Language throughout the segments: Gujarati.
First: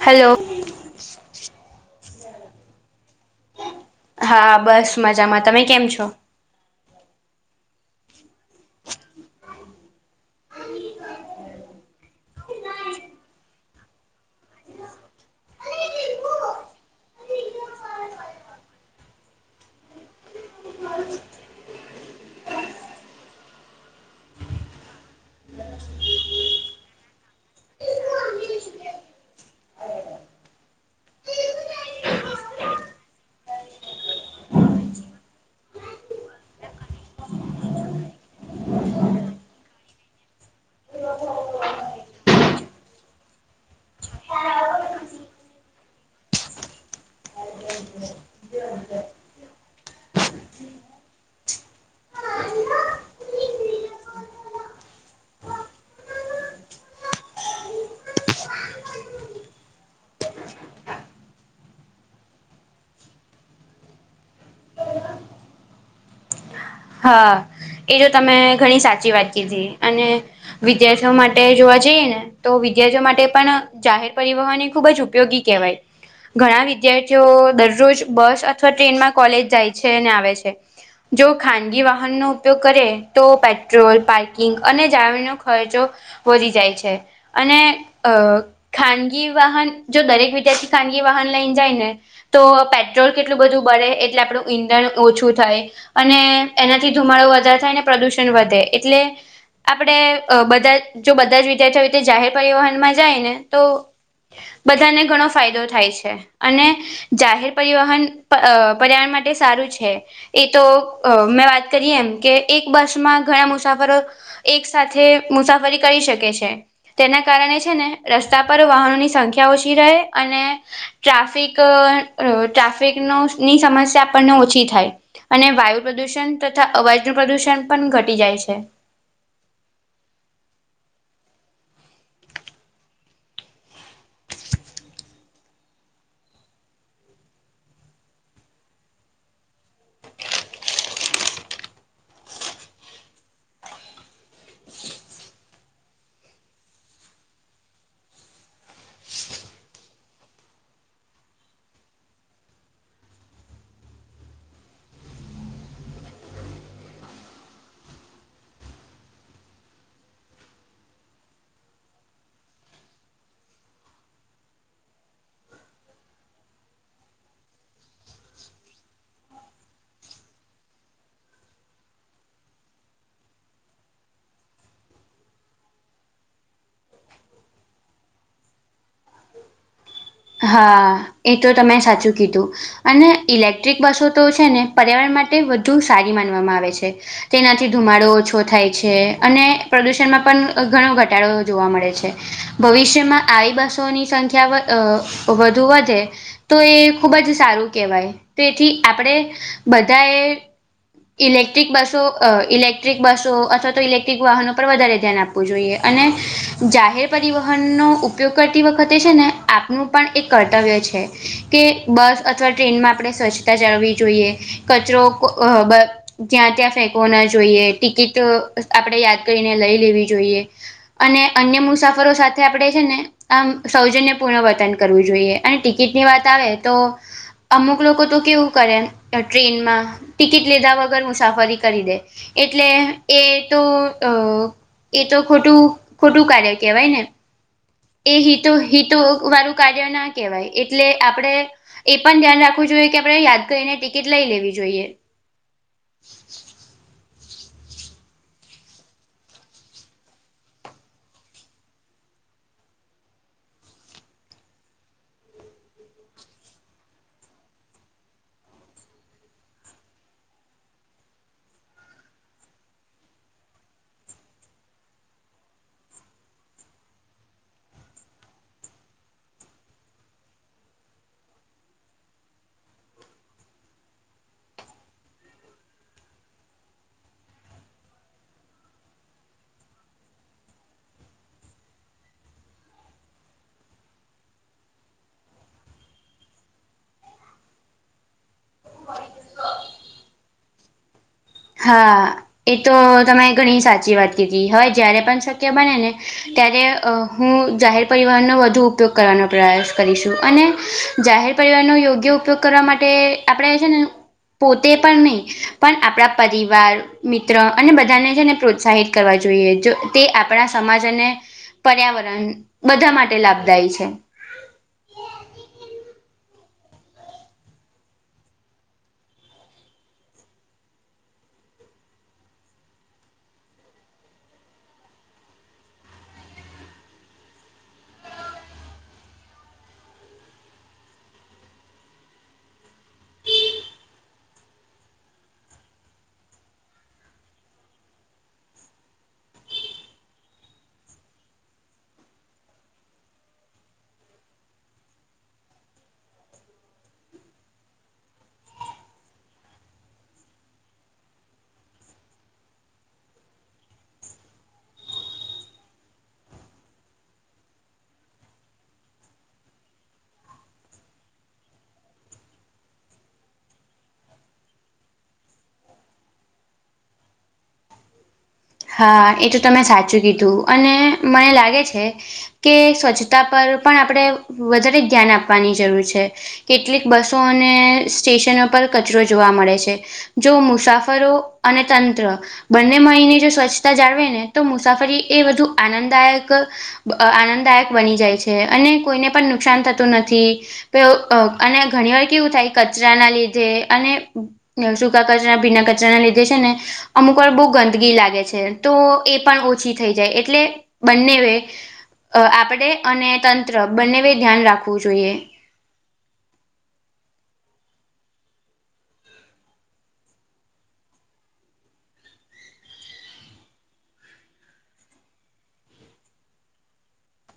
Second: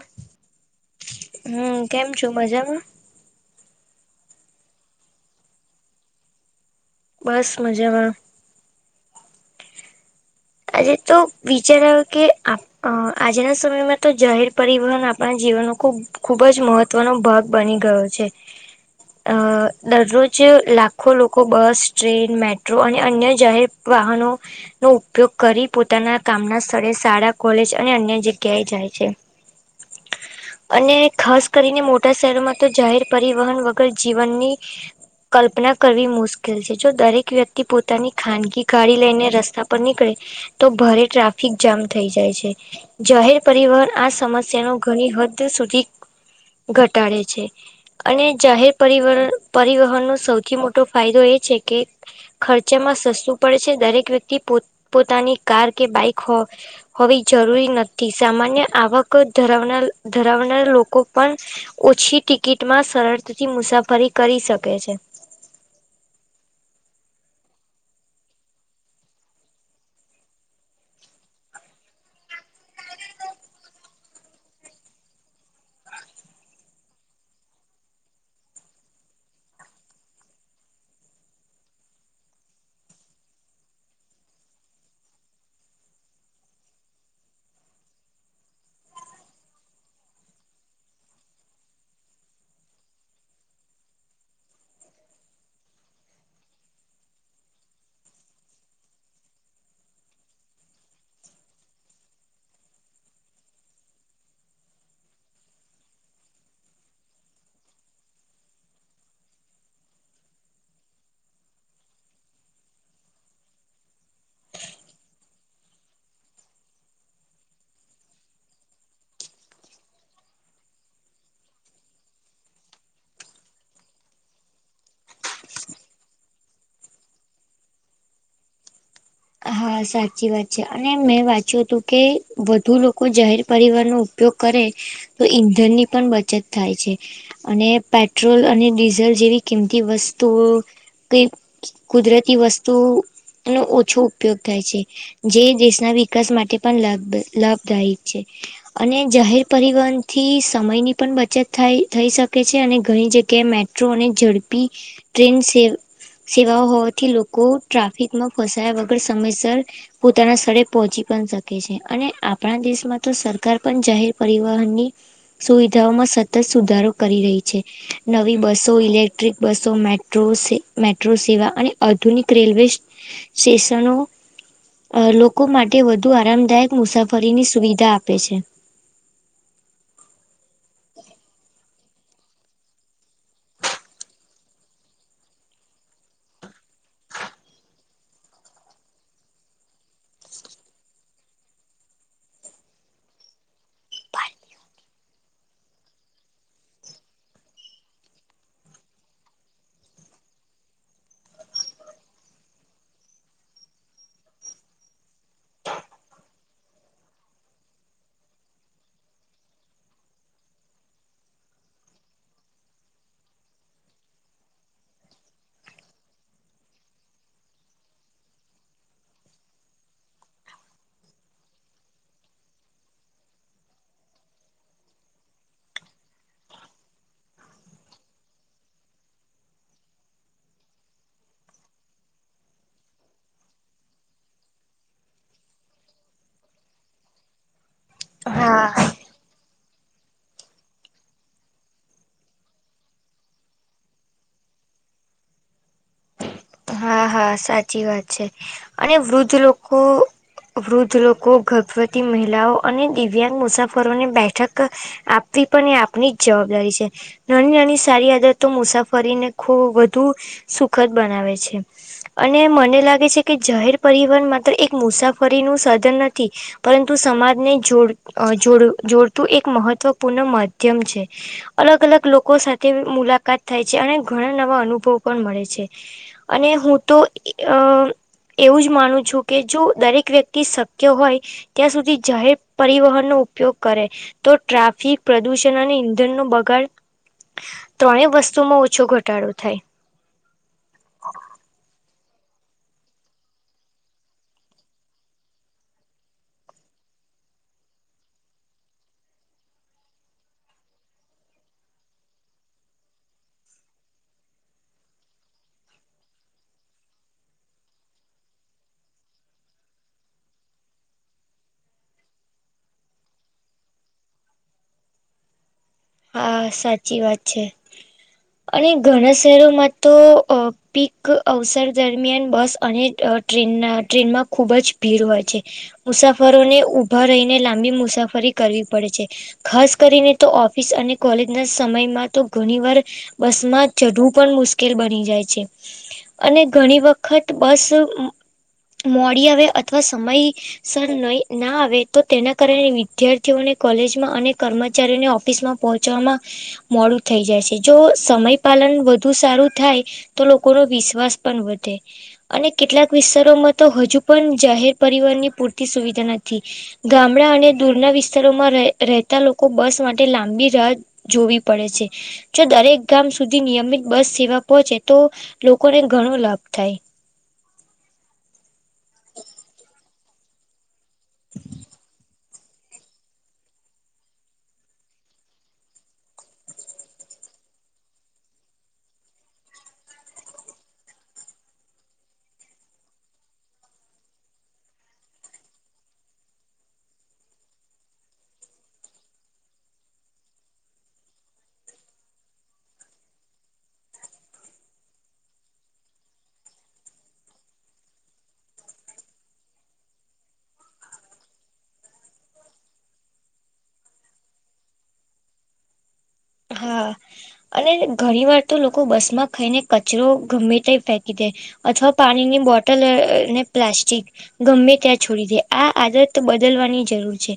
હેલો હમ કેમ છો મજામાં? હા, બસ મજામાં તમે કેમ છો? બસ મજામાં. આજે તો વિચાર આવ્યો કે આપ અ આજના સમયમાં તો જાહેર પરિવહન આપણા જીવન ખુબ ખુબ જ મહત્વનો ભાગ બની ગયો છે. અ દરરોજ લાખો લોકો બસ ટ્રેન મેટ્રો અને અન્ય જાહેર.. વાહનો નો.. ઉપયોગ કરી પોતાના કામના સ્થળે શાળા કોલેજ અને અન્ય જગ્યાએ જાય છે. અને ખાસ કરીને મોટા શહેરમાં તો જાહેર પરિવહન વગર જીવનની.. કલ્પના કરવી મુશ્કેલ છે જો દરેક વ્યક્તિ પોતાની ખાનગી ગાડી લઈને રસ્તા ઉપર નીકળે તો ભારે ટ્રાફિક જામ થઈ જાય છે. જાહેર પરિવહન આ સમસ્યા નો ઘણી હદ સુધી ઘટાડે છે. અને જાહેર પર પરિવહનનો સૌથી મોટો ફાયદો એ છે કે. ખર્ચામાં સસ્તું પડે છે દરેક વ્યક્તિ પો પોતાની કાર કે બાઈક હોવી જરૂરી નથી સામાન્ય આવક ધરાવનાર ધરાવનાર લોકો પણ ઓછી ટિકિટમાં સરળતાથી મુસાફરી કરી શકે છે. હા, એ જો તમે ઘણી સાચી વાત કીધી અને વિદ્યાર્થીઓ માટે જોવા જઈએ ને તો વિદ્યાર્થીઓ માટે પણ જાહેર પરિવહન એ ખુબ જ ઉપયોગી કહેવાય. ઘણા વિદ્યાર્થીઓ દરરોજ બસ અથવા ટ્રેનમાં કોલેજ જાય છે ને આવે છે. જો. ખાનગી વાહનનો ઉપયોગ કરે તો પેટ્રોલ, પાર્કિંગ અને જાણવણીનો ખર્ચો વધી જાય છે. અને અ ખાનગી વાહન જો દરેક વિદ્યાર્થી ખાનગી વાહન લઈને જાય ને તો પેટ્રોલ કેટલું બધું બળે એટલે આપણું ઈંધણ ઓછું થાય.. અને એનાથી ધુમાડો વધારે થાય અને વધે એટલે આપણે બધા જ બધા જ વિદ્યાર્થીઓ અવી રીતે જાહેર પરિવહનમાં જાય ને તો બધાને ઘણો ફાયદો થાય છે અને જાહેર પરિવહન પ પર્યાવરણ માટે સારું છે એ તો અ મેં વાત કરીએ એમ કે એક બસમાં ઘણા મુસાફરો એક સાથે મુસાફરી કરી શકે છે. તેના કારણે છે ને રસ્તા પર વાહનોની સંખ્યા ઓછી રહે અને. ટ્રાફિક ટ્રાફિકનો ની સમસ્યા આપણને ઓછી થાય. અને વાયુ પ્રદુષણ તથા અવાજનું પ્રદુષણ પણ ઘટી જાય છે. હા સાચી વાત છે અને મેં વાંચ્યું હતું કે વધુ લોકો જાહેર પરિવારનો ઉપયોગ કરે. તો ઈંધણ ની પણ બચત થાય છે. અને પેટ્રોલ અને ડીઝલ જેવી કિંમતી વસ્તુઓ કઈ. કુદરતી વસ્તુ નો ઓછો ઉ. ઉપયોગ થાય છે. જે દેશના વિકાસ માટે પણ લાભ લાભદાયક છે. અને જાહેર પરિવહનથી સમયની પણ બચત થાય થઈ શકે છે અને ઘણી જગ્યાએ મેટ મેટ્રો ની ઝડપી ટ્રેન સે સેવાઓ હોવાથી લોકો ટ્રાફિકમા ફસાયા વગર સમયસર. પોતાના સ્થળે પહોંચી પણ શકે છે. અને આપણા દેશમાં તો સરકાર પણ જાહેર પરિવહનની સુવિધાઓમાં સતત સુધારો કરી રહી છે. નવી બસો ઇલેક્ટ્રિક બસો મેટ્રો મેટ્રો સેવા અને આધુનિક રેલવે. સેસ લોકો માટે વધુ આરામદાયક મુસાફરીની સુવિધા આપે છે. હા. એ તો તમે સાચું કીધું. અને ઇલેક્ટ્રિક બસો તો છે ને પર્યાવરણ માટે વધુ સારી માનવામાં આવે છે. તેનાથી ધુમાડો ઓછો થાય છે અને પ્રદુષણમાં પણ ઘણો ઘટાડો જોવા મળે છે. ભવિષ્યમાં આવી બસોની સંખ્યા વધ વધુ વધે. તો એ ખૂબ જ સારું કહેવાય એથી આપણે બધા એ ઇલેક્ટ્રિક બસો અ ઇલેક્ટ્રિક બસો અથવા તો ઇલેક્ટ્રિક વાહનો પર વધારે ધ્યાન આપ આપવું જોઈએ અને જાહેર પરિવહનનો ઉપયોગ કરતી વખતે છે ને આપ આપણું પણ એક કર્તવ્ય છે કે બસ અથવા ટ્રેનમાં આપણે સ્વચ્છતા જાળવી જોઈએ. કચરો કો અ બ જ્યાં ત્યાં ફેંકવાો ના જોઈએ ટિકિટ આપડે યાદ કરીને લઈ લેવી જોઈએ. અને અન્ય મુસાફરો સાથે આપડે છે ને આમ સૌજન્ય પૂર્ણ વ વર્તન કરવું જોઈએ અને ટિકિટની વાત આવે તો અમુક લોકો તો કેવું કરે ટ્રેનમાં ટિકિટ લીધા વગર મુસાફરી કરી દે. એટલે એ તો અ એ તો ખોટું ખોટું કાર્ય કેહેવાય ને. એ હા હિતો હિતો વાળું કાર્ય ના કહેવાય એટલે આપડે. એ પણ ધ્યાન રાખવું જોઈએ કે આપણે યાદ કરીને ટિકિટ લઈ લેવી જોઈએ. હા હા સાચી વાત છે અને વૃદ્ધ લોકો. વૃદ્ધ લોકો, ગર્ભવતી મહિલાઓ અને દિવ્યાંગ મુસાફરોની બેઠક. આપવી પણ એ આપની જ જવાબદારી છે. નાની નાની સારી આદતો મુસાફરીને ખબ વધુ સુખદ બનાવે છે. અને મને લાગે છે કે જાહેર પરિવહન માત્ર એક મુસાફરી નું સાધન નથી. પરંતુ સમાજને જોડ જોડ જોડતું એક મહત્વપૂર્ણ માધ્યમ છે. અલગ અલગ લોકો સાથે મુલાકાત થાય છે અને ઘણા નવા અનુભવ પણ મળે છે. અને હું તો અ એવું જ માનું છું કે જો દરેક વ્યક્તિ શક્ય હોય. ત્યાં સુધી જાહેર પરિવહન નો ઉપયોગ કરે. તો ટ્રાફિક પ્રદુષણ અને ઈંધણનું બગાડ ત્રણેય વસ્તુમાં ઓછો ઘટાડો થાય. [inaudible] હા, એ તો તમે ઘણી સાચી વાત કીધી. હવે જયારે પણ શક્ય બનેને ત્યારે હું જાહેર પરિવહનનો વધુ ઉપયોગ કરવાનો પ્રયાસ કરીશું અને જાહેર પરિવારનો યોગ્ય ઉપયોગ કરવા માટે આપણે છે ને પોતે પણ નઈ, પણ આપણા પરિવાર, મિત્ર અને બધાને છેને પ્રોત્સાહિત કરવા જોઈએ. જો તે આપણા સમાજ અને પર્યાવરણ બધા માટે લાભદાયી છે. હા, સાચી વાત છે. અને ઘણા શહેરોમાં તો અ પીક અવસર દરમિયાન બસ અને અ ટ્રેનના ટ્રેનમાં ખુબ જ ભીડ હોય છે. મુસાફરોને ઉભા રહીને લાંબી મુસાફરી કરવી પડે છે. ખાસ કરીને તો ઓ ફીસ અને કોલેજના સમયમાં તો ઘણી વાર બસમાં ચઢવું પણ મુશ્કેલ બની જાય છે. અને ઘણી વખત બસ મોડી આવે અથવા સમય સર નઈ ના આવે તો તેના કારણે વિદ્યાર્થીઓને કોલેજમાં અને કર્મચારીઓને ઓ ઓફિસમાં પહોંચવામાં મોડું થઈ જાય છે. જો સમય પાલન વધુ સારું થાય તો લોકોનો વિશ્વાસ પણ વધે. અને કેટલાક વિસ્તારોમાં તો હજુ પણ જાહેર પરિવહનની પૂરતી સુવિધા નથી. ગામડા અને દૂરના વિસ્તારોમાં રે રહેતા લોકો બસ મા લાંબી રાહ જોવી પડે છે. જો દરેક ગામ સુધી નિયમિત બસ સેવા પહોંચે તો લોકોને ઘણો લાભ થાય. હા, એ તો તમે સાચું કીધું અને મને લાગે છે કે સ્વચ્છતા પર પણ આપણે વધારે ધ્યાન આપવાની જરૂર છે. કેટલીક બસો અને સ્ટેશનો પર કચરો જોવા મળે છે. જો મુસાફરો અને તંત્ર બંને મળીને જો સ્વ છતા જાળવેને તો મુસાફરી એ વધુ આનંદદાયક આનંદદાયક બની જાય છે અને કોઈને પણ નુકસાન થતું નથી. તો અ અને ઘણી વાર કેવું થાય કચરાના લીધે અને સૂકા કચરા, ભીના કચરાના લીધે છે ને અમુકવાર બઉ ગંદગી લાગે છ. એ તો એ પણ ઓછી થઈ જાય એટલે બંનેવે અ આપણે અને તંત્ર બંનેવે ધ્યાન રાખવું જોઈએ. હા અને ઘણી વાર તો લોકો બસમાં ખઈને કચરો ગમે તે ફેંકી દે. અથવા પાણીની બોટલ ને પ્લાસ્ટિક ગમે ત્યાં છોડી દે, આ આદત બદલવાની જરૂર છે.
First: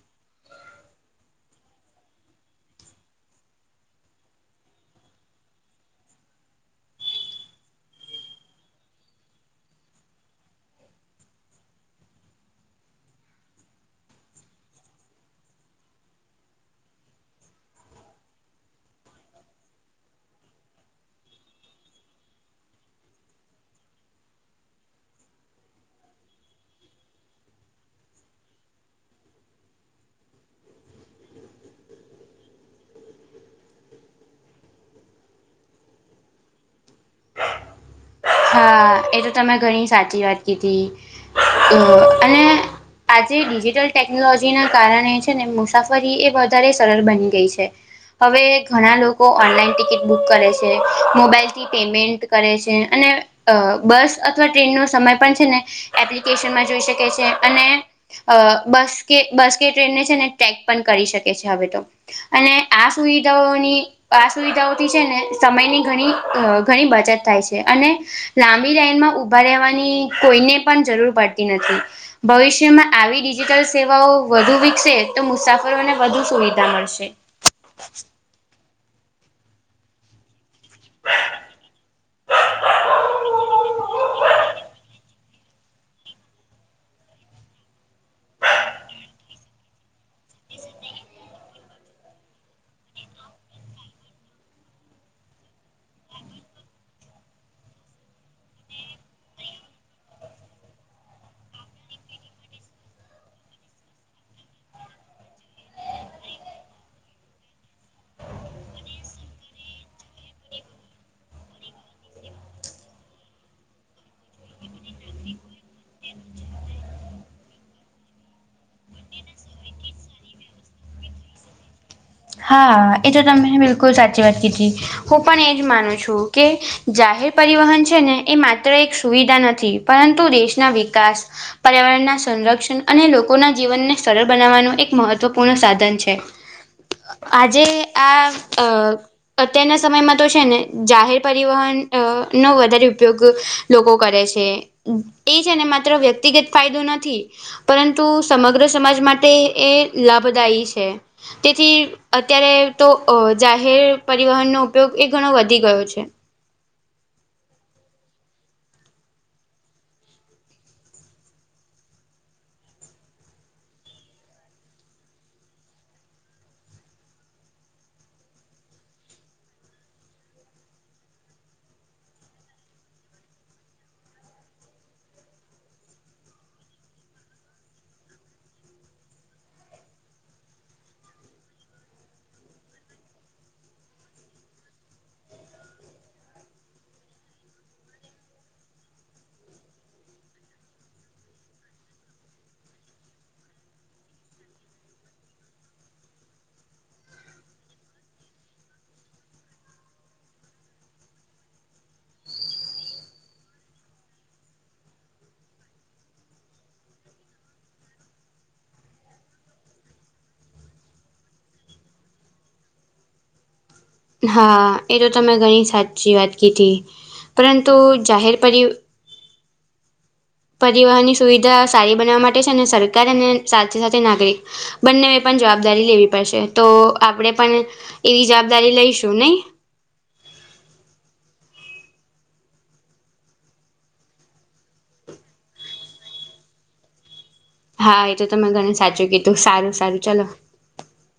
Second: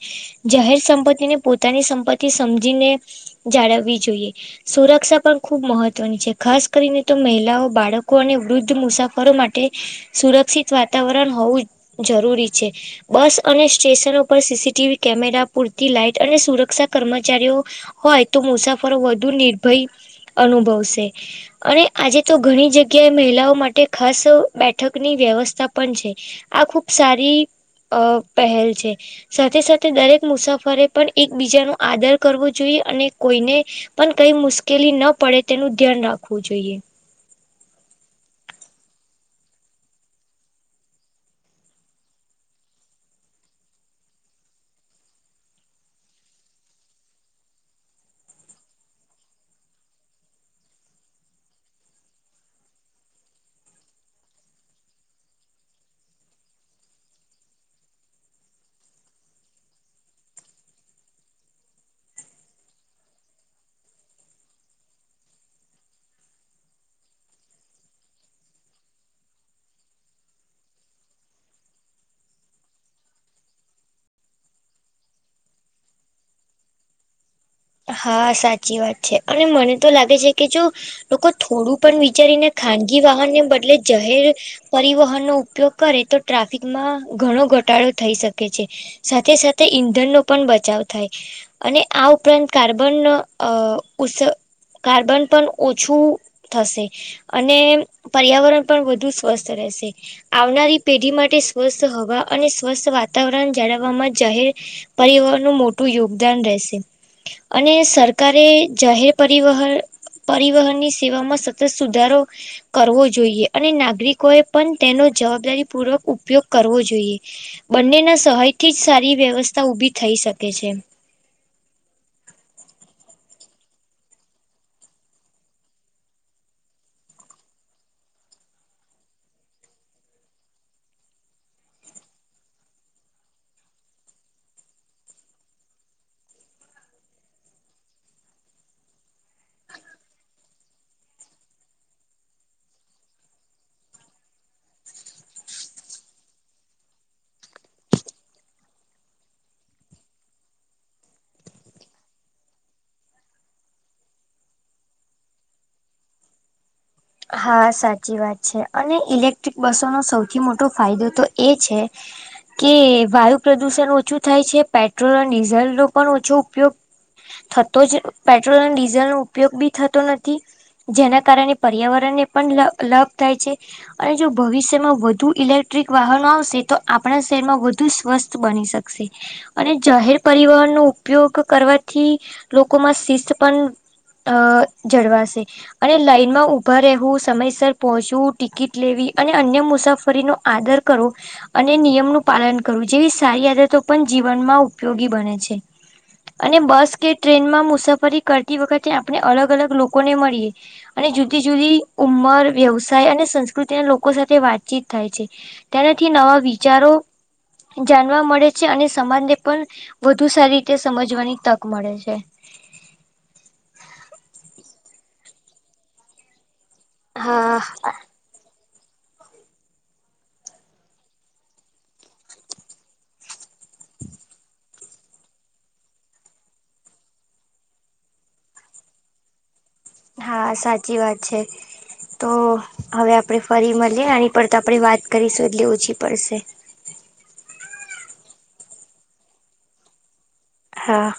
જાહેર સંપત્તિને પોતાની સંપત્તિ સમજીને જાળવવી જોઈએ. સુરક્ષા પણ ખૂબ મહત્વની છે. ખાસ કરીને તો મહિલાઓ, બાળકો અને વૃદ્ધ મુસાફરો માટે સુરક્ષિત વાતાવરણ હોવું જરૂરી છે. બસ અને સ્ટેશનો પર C C T V camera, પૂરતી લાઈટ અને સુરક્ષા કર્મચારીઓ હોય તો મુસાફરો વધુ નિર્ભય અનુભવશે અને આજે તો ઘણી જગ્યાએ મહિલાઓ માટે ખાસ બેઠકની વ્યવસ્થા પણ છે. આ ખુબ સારી અ પહેલ છે. સાથે સાથે દરેક મુસાફરે પણ એકબીજાનો આદર કરવો જોઈએ અને કોઈને પણ કઈ મુશ્કેલી ન પડે તેનું ધ્યાન રાખવું જોઈએ. હા, એ તો તમે ઘણી સાચી વાત કીધી અ અને આજે ડિજિટલ ટેકનોલોજીના કારણે છે ને મુસાફરી એ વધારે સરળ બની ગઈ છે. હવે ઘણા લોકો ઓનલાઈન ટિકિટ બુક કરે છે, મોબાઈલથી પેમેન્ટ કરે છે, અને અ બસ અથવા ટ્રેનનો સમય પણ છે ને એપ્લિકેશનમાં જોઈ શકે છે અને અ બસ કે બસ કે ટ્રેનને છે ને ટેક પણ કરી શકે છે, હવે તો અને આ સુવિધાઓની આ સુવિધાઓથી છે ને સમયની ઘણી ઘણી બચત થાય છે અને લાંબી લાઈનમાં ઊભા રહેવાની કોઈને પણ જરૂર પડતી નથી. ભવિષ્યમાં આવી ડિજિટલ સેવાઓ વધુ વિકસે તો મુસાફરોને વધુ સુવિધા મળશે. હા સાચ ચી વાત છે અને મને તો લાગે છે કે જો લોકો થોડું પણ વિચારીને ખાનગી વાહનને બદલે જાહેર પરિવહનનો ઉપયોગ કરે તો ટ્રાફિકમાં ઘણો ઘટાડો થઈ શકે છે. સાથે સાથે ઈંધણનો પણ બચાવ થાય અને આ ઉપરાંત કાર્બન અ કાર્બન પણ ઓછું થશે અને પર્યાવરણ પણ વધુ સ્વસ્થ રહેશે આવનારી પેઢી માટે સ્વસ્થ હવા અને સ્વસ્થ વાતાવરણ જાળવવામાં જાહેર પરિવહનનું મોટું યોગદાન રહેશે અને સરકારે જાહેર પરિવહન પરિવહનની સેવામાં સતત સુધારો કરવો જોઈએ અને નાગરિકોએ પણ તેનો જવાબદારી પૂર્વક ઉપયોગ કરવો જોઈએ. બંનેના સહાય થી જ સારી વ્યવસ્થા ઉભી થઈ શકે છે. હા, એ તો તમને બિલકુલ સાચી વાત કીધી હું પણ એજ માનું છું. કે જાહેર પરિવહન છે ને એ માત્ર એક સુવિધા નથી પરંતુ દેશના વિકાસ પર્યાવરણના સંરક્ષણ અને લોકોના જીવનને સરળ બનાવવાનું એક મહત્વપૂર્ણ સાધન છે. આજે આ અ અત્યારના સમયમાં તો છે ને જાહેર પરિવહન અ નો વધારે ઉપયોગ લોકો કરે છે ઈ છે ને માત્ર વ્યક્તિગત ફાયદો નથી. પરંતુ સમગ્ર સમાજ માટે એ લાભદાયી છે. તેથી અત્યારે તો જાહેર પરિવહનનો ઉપયોગ એ ઘણો વધી ગયો છે. હા સાચી વાત છે, અને ઇલેક્ટ્રિક બસોનો સૌથી મોટો ફાયદો તો એ છે. કે વાયુ પ્રદુષણ ઓછું થાય છે પેટ્રોલ અને ડીઝલનો પણ ઓછો ઉપયોગ થતો જ પેટ્રોલ અને ડીઝલનો ઉપયોગ બી થતો નથી જેના કારણે પર્યાવરણને પણ લાભ લાભ થાય છે. અને જો ભવિષ્યમાં વધુ ઇલેક્ટ્રિક વાહનો આવશે તો આપણા શહેરમાં વધુ સ્વસ્થ બની શકશે. અને જાહેર પરિવહનનો ઉપયોગ કરવાથી લોકોમાં શિસ્ત પણ અ જળવાશે અને લાઈનમાં ઉ ઊભા રહેવું સમયસર પહોંચવું ટિકિટ લેવી અને અન્ય મુસાફરીનો આદર કરો. અને નિયમનું પાલન કરવું જેવી સારી આદતો પણ જીવનમાં ઉપયોગી બને છે. અને બસ કે ટ્રેનમાં મુસાફરી કરતી વખતે આપણે અલગ અલગ લોકોને મળીએ અને જુદી જુદી ઉંમર વ્યવસાય અને સંસ્કૃતિના લોકો સાથે વાતચીત થાય છે. તેનાથી નવા વિચારો જાણવા મળે છે અને સમાજને પણ વધુ સારી રીતે સમજવાની તક મળે છે. હા એ તો તમે ઘણી સાચી વાત કીધી હા પરંતુ જાહેર પરિ પરિવહનની સુવિધા સારી બનાવવા માટે છે ને સરકાર અને સાથે સાથે નાગરિક બંનેવે પણ જવાબદારી લેવી પડશે તો આપણેે પણ એવી જવાબદારી લઈશું નહી. હા સાચી વાત છે. તો હવે આપડે ફરી મલીએ આની પર તો આપણે વાત કરીશું એટલી ઓછી પડશે હા એતો તમે ઘણ સાચું કીધું સારું સારુ ચાલો હા.